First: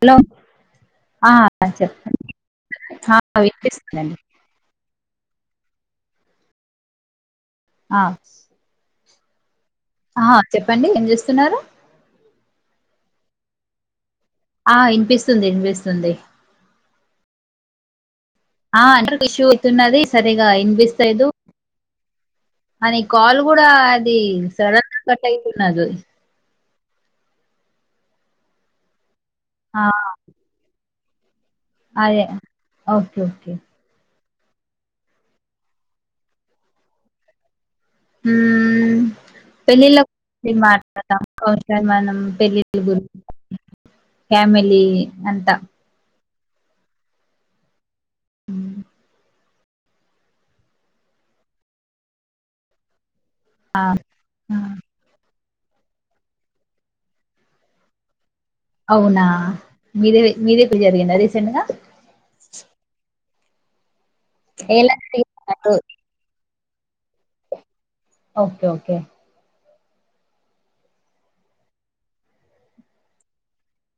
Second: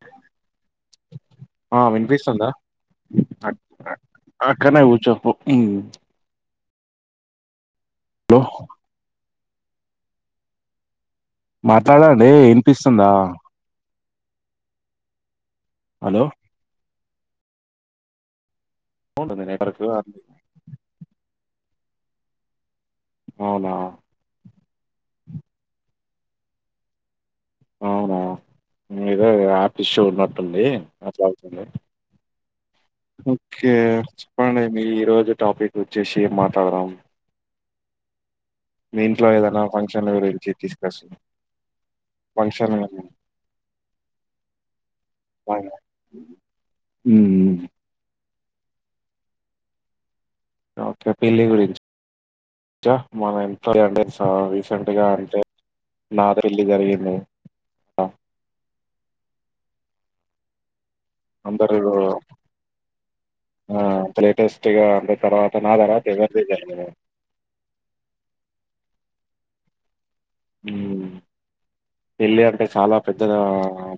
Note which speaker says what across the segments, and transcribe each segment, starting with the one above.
Speaker 1: Hello
Speaker 2: ఆ వినిపిస్తుందా
Speaker 1: ఆ
Speaker 2: అ ట్ అ ట్
Speaker 1: వినిపిస్తుందండి
Speaker 2: అక్కనే కూర్చో పో ఇమ్
Speaker 1: ఆ ఆ చెప్పండి ఏం చేస్ ర్
Speaker 2: మాట్లాడండి ఇనిపిస్తుందా
Speaker 1: ఆ ఇన్ పిస్తుంది ఇన్ పిస్తుంది ఆ అండర్
Speaker 2: ఉంటుంది
Speaker 1: విష్యూ
Speaker 2: నెట్వర్క్
Speaker 1: ఈతున్నది
Speaker 2: అది.
Speaker 1: సరిగా ఇన్ పిస్ స్తెదు అని కాల్ కూడా
Speaker 2: అవునా
Speaker 1: అది సడన్ కట్ అయితున్నద్
Speaker 2: అవునా ఎదో యాప్
Speaker 1: ఆ
Speaker 2: ఇషు ఉన్నట్టుండి అట్ల అయి హలో
Speaker 1: అదే
Speaker 2: ఓకే చెప్పండి మీ ఈ రోజు టాపిక్ వచ్చేసి ఏం మాట్లాడదాం మీ
Speaker 1: మ్మ్
Speaker 2: ఇంట్లో ఏదైనా ఫంక్షన్ల గురించి డిస్కస్ ఫంక్షన్
Speaker 1: [unintelligible] ఫ్యామిలీ అంతా
Speaker 2: మ్మ్
Speaker 1: హ్మ్
Speaker 2: ఓకే పిల్లి గుడి మన ఎంతో అంటే
Speaker 1: ఆ,
Speaker 2: రీసెంట్ గా అంటే అదిరిలు జరిగింది ఆ
Speaker 1: అవునా మీరే మీదే ఎప్పుడు జరిగిందా రీసెంట్గా
Speaker 2: అందరూ ఆ లేటెస్ట్గా అంటే తర్వాత నా
Speaker 1: జరిగింది
Speaker 2: తర్వాత ఎవరిది జరగలే
Speaker 1: ఓకే ఓకే
Speaker 2: ఉమ్ పెళ్ళి అంటే చాలా పెద్ద గ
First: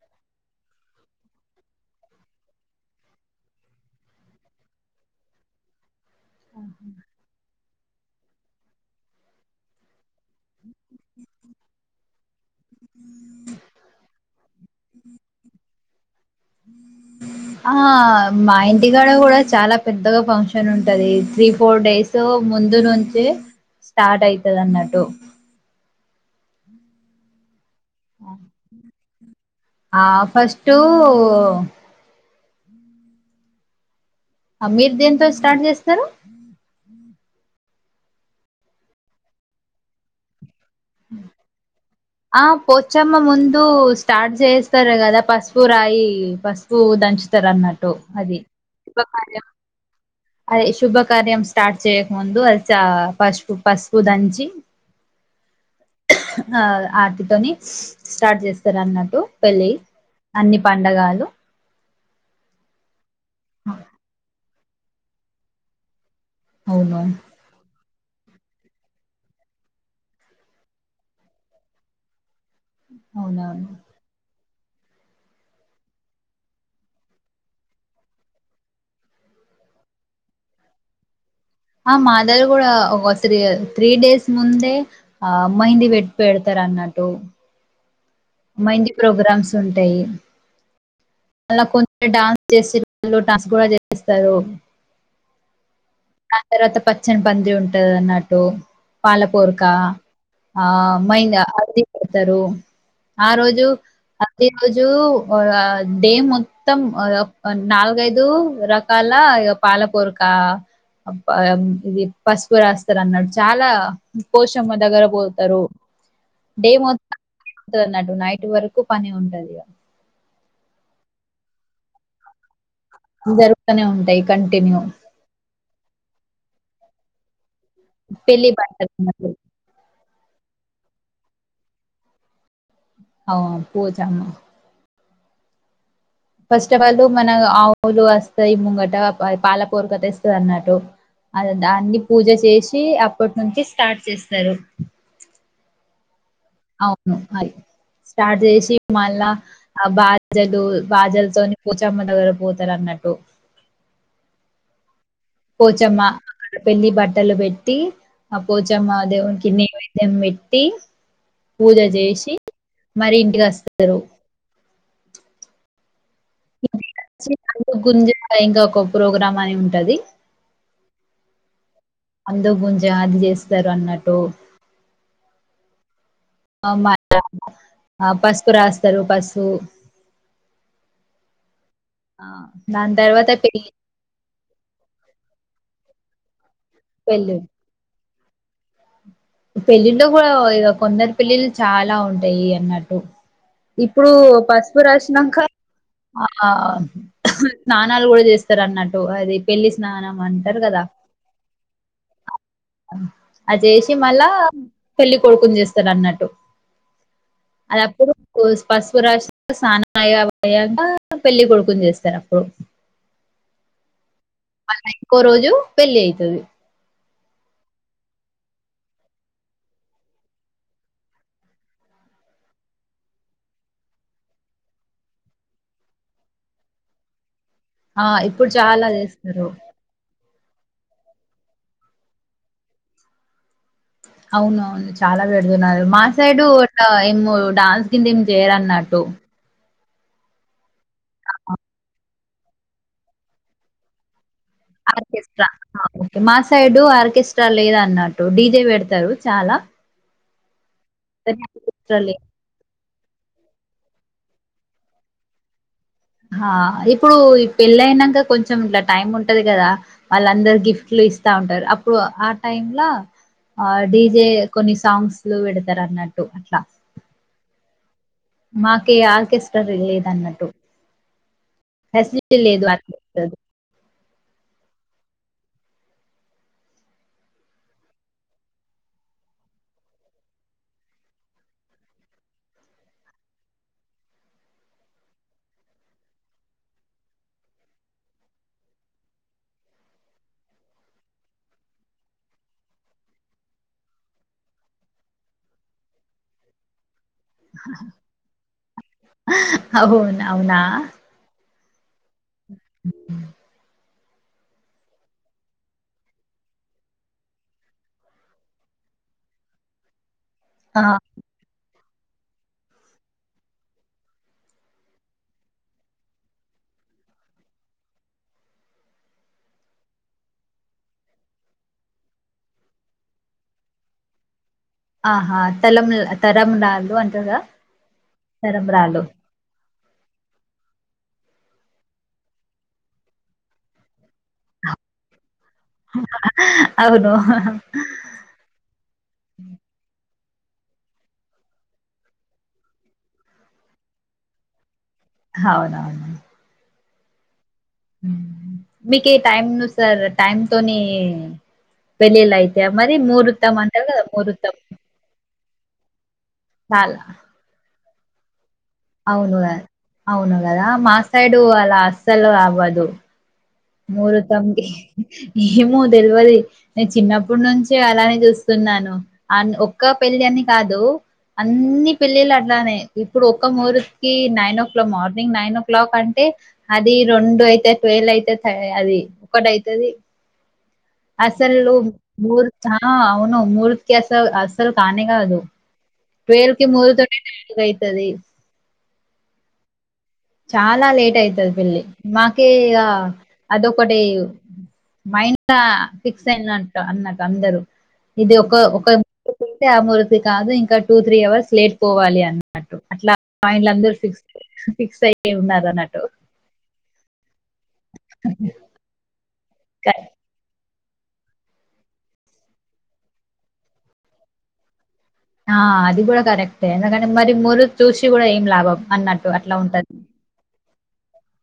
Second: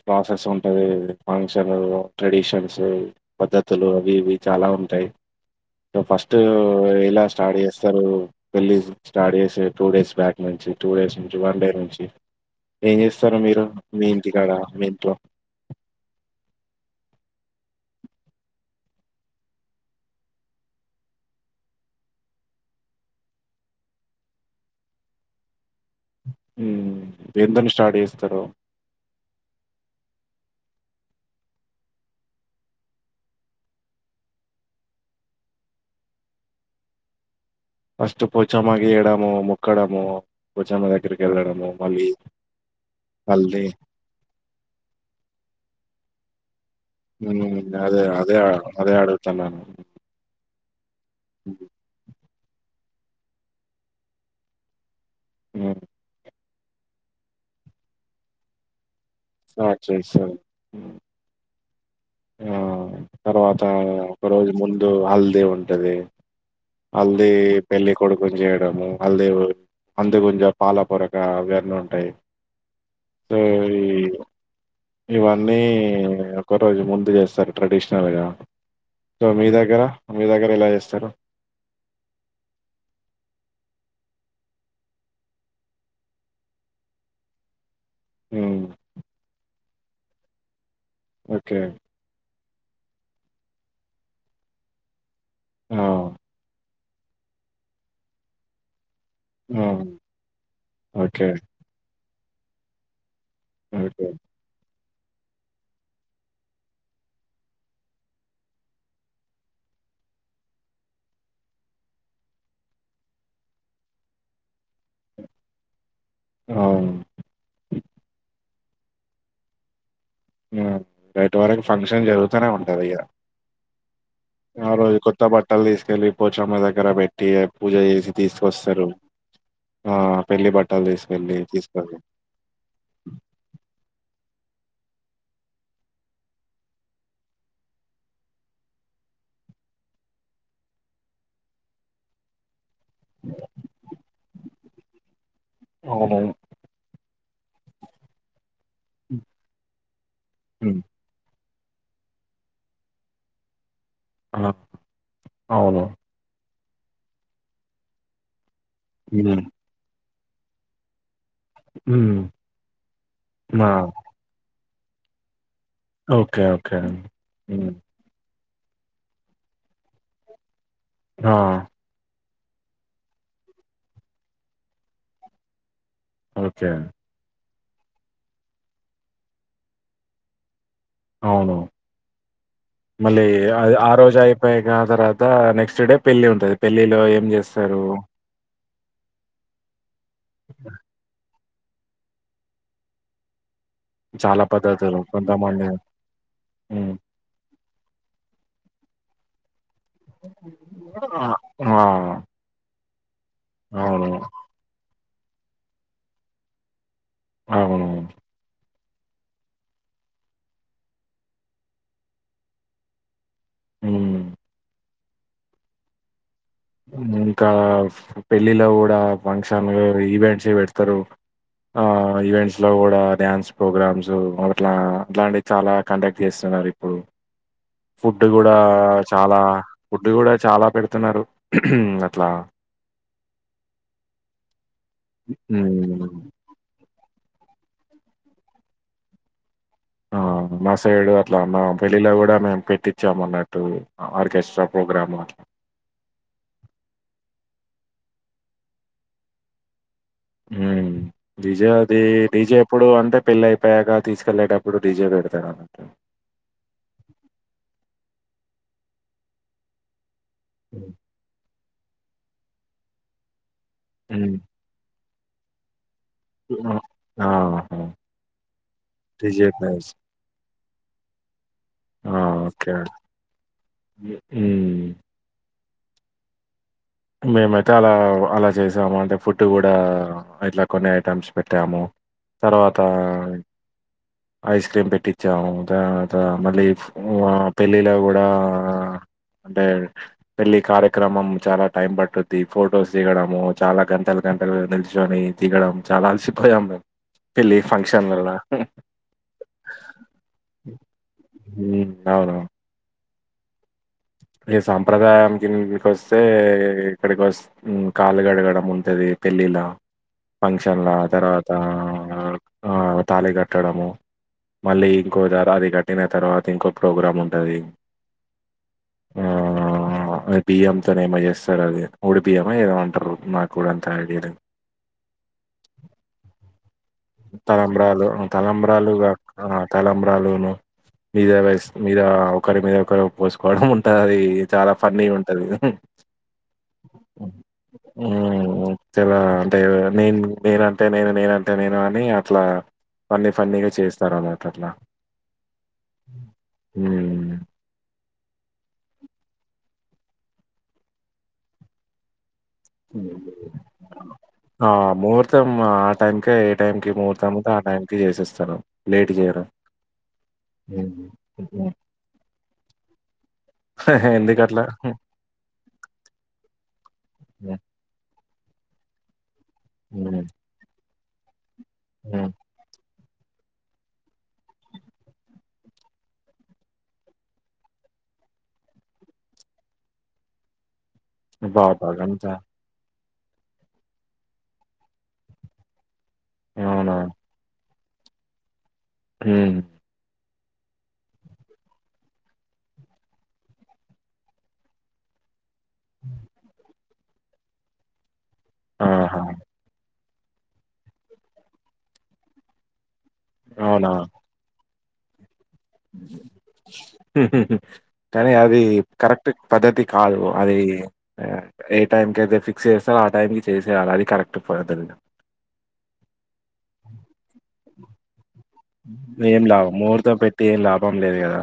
Speaker 2: ప్రాసెస్ ఉంటది ఫంక్షను ట్రెడిషన్స్ టెయ్ పద్ధతులు అవి ఇవి చాలా ఉంటాయి ఫస్ట్ ఇలా స్టార్ట్ చేస్త తారు పెళ్ళి స్టార్ట్ చేసే టూ డేస్ బ్యాక్ నుంచి టూ డేస్ నుంచి వన్ డే నుంచి ఏం చేస్తారు మీరు మీ ఇంటికాడ మీ ఇంట్లో
Speaker 1: ఆ మా ఇంటికాడ కూడా చాలా పెద్దగా ఫంక్షన్ ఉంటది త్రీ ఫోర్ డేసో ముందు నుంచి స్టార్ట్ అయితది అన్నట్టు
Speaker 2: హ్మ్ దేంతోని స్టార్ట్ చేస్తారో
Speaker 1: ఆ ఫస్టు ఆ మీరు దేంతో స్టార్ట్ చేస్తారు
Speaker 2: ఫస్టు పోచమ్మకి ఈయడము మొక్కడము పోచమ్మ దగ్గరికి వెళ్ళడము మళ్ళీ
Speaker 1: ఆ పోచ్చమ్మ ముందు
Speaker 2: హల్దీ
Speaker 1: స్టార్ట్ చేస్తారు కదా పస్ పు రాయి పసుపు దంచుతారు
Speaker 2: హ్మ్.
Speaker 1: అన్నట్టు
Speaker 2: అదే. అదే.
Speaker 1: అది
Speaker 2: అదే
Speaker 1: శుభ కార్యం
Speaker 2: అడుగుతున్నాను.
Speaker 1: అది శుభకార్యం స్టార్ట్ చేయకముందు అది చ పసుపు పసుపు దంచి
Speaker 2: హ్మ్
Speaker 1: ఆ ఆటితోని స్టార్ట్ చేస్తారు అన్న టు పెళ్ళి
Speaker 2: స్టార్ట్ చేశాను.
Speaker 1: అన్ని
Speaker 2: హ్మ్.
Speaker 1: పండగలు
Speaker 2: ఆ తర్వాత ఒక రోజు ముందు హల్దీ ఉంటది
Speaker 1: అవును
Speaker 2: హల్దీ పెళ్ళి కొడుకుని చేయడము హల్దీ అందు కొంచం పాల పొరక అవి అన్ని ఉంటాయి సో
Speaker 1: అవునవును
Speaker 2: ఈ ఇవన్నీ ఒక రోజు ముం దు చేస్తారు ట్రెడిషనల్‌గా సో మీ దగ్గర మీ దగ్గర ఎలా చేస్తారు
Speaker 1: ఆ మా దగ్గర కూడా ఒక త్రీ త్రీ డేస్ ముందే ఆ మెహిందీ పెట్ పెడతారు అన్నటు
Speaker 2: హ్మ్.
Speaker 1: మెహిందీ ప్రోగ్రామ్స్ ఉంటాయి
Speaker 2: ఓకే.
Speaker 1: మల్లా కొంత డాన్ చేసి పిల్లో టస్క్ కూడా చేపిస్తారు
Speaker 2: ఆ!
Speaker 1: తర్వాత పచ్చని బంతి ఉంటది అన్నట్టు
Speaker 2: ఆ!
Speaker 1: పాలపొరక ఆ
Speaker 2: ఓకే.
Speaker 1: మైందా హల్దీ పెడతారు ఆ రోజు
Speaker 2: ఓకే.
Speaker 1: అదే రోజు జు డే మొత్తం ఒక నాలుగైదు రకాల ఇగ పా లాపోరుకా ఇది పసుపు రాస్తారు అన్నాటు చాలా పోషమ్మ దగ్గర పోతారు
Speaker 2: ఆ
Speaker 1: డే మొత్తం ఉంటది అన్నట్టు నైట్ వరకు పని ఉంటదిగ
Speaker 2: హ్మ్ నైట్ వరకు ఫంక్షన్ జరుగుతనే ఉంటది ఇక
Speaker 1: తానే ఉంటాయి
Speaker 2: ఆ
Speaker 1: కంటిన్యూ
Speaker 2: రోజు కొత్త బట్టలు తీసుకెళ్ళి పోచమ్మ దగ్గర పెట్టి పూజ చేసి
Speaker 1: పెళ్లి
Speaker 2: తీసుకొస్తారు
Speaker 1: బట్టలు
Speaker 2: ఆ పెళ్లి బట్టలు తీసుకెళ్ళి తీసుకెళ్లి
Speaker 1: ఆ పోతాము ఫస్ట్ ఆఫ్ ఆల్ మన ఆవులు వస్తాయి ముంగట పాలపొరుక తెస్తే అన్నట్టు అదే దాన్ని పూజ చేసి అప్పటి నుంచి స్టార్ట్ చేస్తారు
Speaker 2: అవునవును
Speaker 1: అవును అది స్టార్ట్ చేసి మళ్ళా ఆ బాజలు
Speaker 2: ఉమ్
Speaker 1: బాజలుతోని పొచమ్మ దగ్గర పోతారు అన్నట్టు
Speaker 2: ఆ అవును
Speaker 1: పోచమ్మ అక్కడ పెళ్లి బట్టలు పెట్టి ఆ పోచమ్మ
Speaker 2: ఉమ్
Speaker 1: దేవునికి నేవై ద్యం పెట్టి పూజ
Speaker 2: ఉమ్
Speaker 1: చేసి మరి ఇంటికి
Speaker 2: ఆ
Speaker 1: వస్తారు
Speaker 2: ఓకే ఓకే
Speaker 1: ఇంటికి
Speaker 2: ఉమ్
Speaker 1: వచ్చినాక గుంజ అని ఇంకా ఒక ప్రోగ్రాం అని ఉంటది
Speaker 2: ఆ
Speaker 1: అందు గుంజ అది చేస్తారు అన్నట్టు అ
Speaker 2: ఓకే
Speaker 1: మా ఆ పసుపు రాస్తారు పసుపు
Speaker 2: అవును
Speaker 1: ఆ దాని
Speaker 2: మళ్ళీ
Speaker 1: తర్వాత పెళ్లి
Speaker 2: ఆ రోజే అయ్ పైగా తర్వాత నెక్స్ట్ డే పెళ్లి ఉంటది పెళ్లిలో ఏం
Speaker 1: పెళ్ళి
Speaker 2: చేస్తారు
Speaker 1: పెళ్ళిలో కూడా ఇగ కొందరు పెళ్ళిళ్ళు చాలా ఉంటాయి అన్నట్టు ఇప్పుడు
Speaker 2: చాలా
Speaker 1: పసుపు
Speaker 2: పద్ధతులు
Speaker 1: రాసినంక
Speaker 2: కొంతమంది
Speaker 1: ఆ ఆ
Speaker 2: ఉమ్
Speaker 1: స్నానాలు కూడా చేస్తారు అన్నట్టు అది పెళ్లి స్నానం అంటారు కదా
Speaker 2: ఆ ఆ
Speaker 1: అది చెస్ పెట్టు
Speaker 2: అవును
Speaker 1: మళ్ళా పెళ్ళి కొడుకుని చేస్తారు అన్నట్టు అది
Speaker 2: అవును
Speaker 1: అప్పుడు పసుపు రాశి స్నానం అవి అయ్యాక పెళ్లి కొడుకుని చేస్తారు అప్పుడు
Speaker 2: ఉమ్
Speaker 1: ఆ ఇంకో రోజు పెళ్లి అయితుంది
Speaker 2: ఇంకా పెళ్ళిలో కూడా ఫంక్షన్ ఈవెంట్స్ పెడతారు ఆ ఈవెంట్స్ లో కూడా డ్యాన్స్ ప్రోగ్రామ్స్ అట్లా అట్లాంటివి చాలా కండక్ట్ చేస్తారు ఇప్పుడు
Speaker 1: ఆ
Speaker 2: ఫుడ్
Speaker 1: ఇప్పుడు
Speaker 2: కూడా
Speaker 1: చాలా
Speaker 2: చాలా
Speaker 1: చేస్తారు
Speaker 2: ఫుడ్ కూడా చాలా పెడుతున్నారు అట్లా
Speaker 1: అవున అవును చాలా పెడుతున్నారు మా
Speaker 2: హ్మ్.
Speaker 1: సైడు అట్ల ఎమ్ డాన్స్ కింద ఏం చేయరున్నట్టు
Speaker 2: ఆ మా సైడు అట్లా నా పెళ్ళిలో కూడా మేము పెట్టించామన్నట్టు ఆర్కెస్ట్రా ప్రోగ్రాము అట్లా.
Speaker 1: ఆర్కెస్ట్రా ఆ ఒకే మా సైడు ఆర్కస్ స్ట్రా లేదన్నట్టు డిజే పెడతారు చాలా
Speaker 2: ఉమ్
Speaker 1: కానీ
Speaker 2: డి జె అది
Speaker 1: ఆర్కెస్ట్రా లేదు.
Speaker 2: డి జె ఎప్పుడు అ అంటే పెళ్ళి అయిపోయాక తీసుకెళ్లేేటప్పుడు డిజే పెడతారు అన్నమాట
Speaker 1: ఆ! ఇప్పుడు ఈ పెళ్లయినంక కొంచెం ఇట్ టైమ్ ఉంటది కదా వాళ్ళందరు గిఫ్ట్
Speaker 2: హ్మ్.
Speaker 1: లు ఇస్తా ఉంటారు అప్ ప్పుడు ఆ టైమ్ ల ఆ డీజే
Speaker 2: హ్మ్.
Speaker 1: కొన్ని సాంగ్స్ పెడతారు అన్నట్
Speaker 2: ఆ ఆ!
Speaker 1: మాకీ
Speaker 2: డిజెట్
Speaker 1: ఆర్కెస్ట్రా
Speaker 2: నైస్
Speaker 1: లేదన్నట్టు
Speaker 2: ఆ
Speaker 1: ఫెసిలిటీ లేదు ఆర్కెస్ట్రా ది
Speaker 2: ఉమ్ మేమైతే అలా అలా చేసాము అంటే ఫుడ్ కూడా ఇట్లా కొన్ని ఐటమ్స్ పెట్టాము తర్వాత ఐస్ క్రీమ్ పెట్టించాము తర్వాత మళ్ళీ ఉ అ పెళ్ళిలో కూడా అంటే పెళ్ళి కార్యక్రమం చాలా టైం పట్టుద్ది ఫొటోస్ దిగడము చాలా గంటలు గంటలు నీలుచొని తిగడం చాలా అలసిపోయాం మేము పెళ్లిి ఫంక్షన్లల
Speaker 1: అవును. అవునా!
Speaker 2: ఉమ్ అవునవు
Speaker 1: ఉమ్
Speaker 2: ఈ సాంప్రదాయంకి వస్తే ఇక్కడి కొస్ కళ్ళు గడగడం ఉంటది. పెళ్ళిలా,
Speaker 1: ఆ!
Speaker 2: ఫంక్షన్లా తర్వాతా ఆ ఆ తాళి కట్టడము మళ్ళీ ఇంకో ధర అది కట్టిన తర్వాత ఇంకో ప్రోగ్రాం ఉంటది. ఆ ఆ బియ్యంతోనేమో చేస్తార్ అది ఒడిబియ్యమ ఏదో అంటరు నాక్కూడా అంత ఐడియా లేదు
Speaker 1: ఆహా తలం తలంబ్రాలు
Speaker 2: తలంబ్రాలు తలంబ్రాలుగా తలంబ్రాలును మీద రైస్ మీద ఒకరి మీద ఒకరు పోస్కోవడం ఉంటద్ అది చాలా ఫన్నీగుంటది
Speaker 1: అవును
Speaker 2: ఉమ్ చాలా అంటే నేను నేనంటే నేను నేనంటే నేను అని అట్లా అన్నీ ఫన్నీగా చేస్తారన్నమాట అట్లా
Speaker 1: అవునవును
Speaker 2: మ
Speaker 1: మీకే టైమ్ను సార్ టైమ్తోని పెళ్ళిలై తయా మరి ముహూర్తం అంటరు కదా మురుతం
Speaker 2: ర్తం ఆ టైంకే ఏ టైంకి ముహూర్తాం ఉంటే ఆ టైంకి చేసేస్తాము
Speaker 1: అవును గ అవును కదా
Speaker 2: హ్మ్.
Speaker 1: మా సైడు
Speaker 2: హ్మ్.
Speaker 1: అలా అస్సలు అవ్వదు.
Speaker 2: ఎందుకట్లా?
Speaker 1: ముహర్తంకి ఏమో తెల్వది నేన్ చిన్నప్పట్
Speaker 2: హ్మ్.
Speaker 1: నుంచే అలానే చూస్ స్తున్నాను. అన్ ఒక్క పెళ్ళి
Speaker 2: హ్మ్.
Speaker 1: అని కాదు అన్ని పెళ్ళిళ్ళ
Speaker 2: హ్మ్.
Speaker 1: అట్లానే ఇప్పుడు ఒక్క ముహూర్కి nine o'clock morning nine o'clock అంటే అది రొండు అయిత ట్వల్ అయిత అది ఒకటైతది అసలు
Speaker 2: బాబా! గంతా
Speaker 1: ముహూర్ ఆ అవును ముహుర్కి అసల్ అసలు కానే కాదు ట్వల్కి ముహుర్
Speaker 2: అవునా?
Speaker 1: సరే
Speaker 2: హ్
Speaker 1: చాలా లేట్ అయితది పెళ్లి మాకే ఇగ అదొకటే మైన్ లా ఫిక్స్ అయిన్లంట అన్నకు అందరు ఇది ఒక ఒక
Speaker 2: ఆహా!
Speaker 1: [inaudible] అది కాదు ఇంకా టూ త్రీ అవర్స్ లేట్ పోవాలి అన్నట్టు అట్లా మైండ్ల
Speaker 2: అవునా?
Speaker 1: అందరు ఫిక్స్ అయ్యి ఉన్నారు అన్నట్టు
Speaker 2: కానీ అది కరెక్ట్ పద్ధతి
Speaker 1: కరెక్ట్.
Speaker 2: కాదు. అది ఏ టైమ్కి అయితే ఫిక్స్ చేస్తారో ఆ టైంకి చేసేయాల అది కరెక్ట్ పద్ధతి
Speaker 1: ఆ అది గుడా కరె క్టే ఎందుకంటే మరి మురు చూసి గుడా ఏం లాభం అన్నట్టు అట్లా ఉంటది
Speaker 2: బం లేదు కదా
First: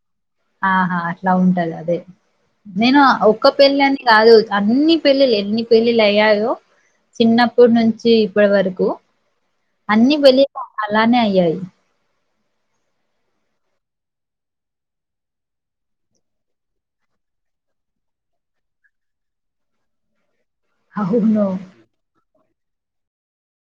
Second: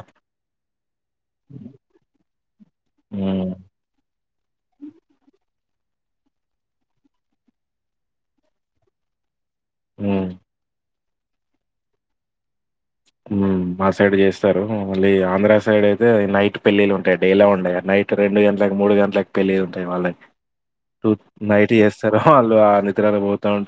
Speaker 1: ఆహా అట్లా ఉంటద్ అదే నేను
Speaker 2: హ్మ్
Speaker 1: ఒక్క పెళ్ళని కాదు అన్నీ పెళ్ళిళ్ళు ఎన్ని పెళ్ళియ్యయో చిన్నప్పుడ్ నుంచి ఇప్పట్ వరకు అన్నీ
Speaker 2: హ్మ్
Speaker 1: పెళ్ళిళ్ళు అలానే అయ్యాయి.
Speaker 2: మా సైడ్ చేస్తారు. మళ్ళీ ఆంధ్ర సైడ్ అయితే నైట్ పెళ్ళిలుంటయి డేలా ఉండయి నై నైట్ రెండు గంటలక్ మూడు గంటలక్ పెళ్ళిలుంటాయి వాళ్ళయి టూ
Speaker 1: అవును.
Speaker 2: నైట్ చేస్తారా వాళ్ళు ఆ నిద్రల పోతా ఉం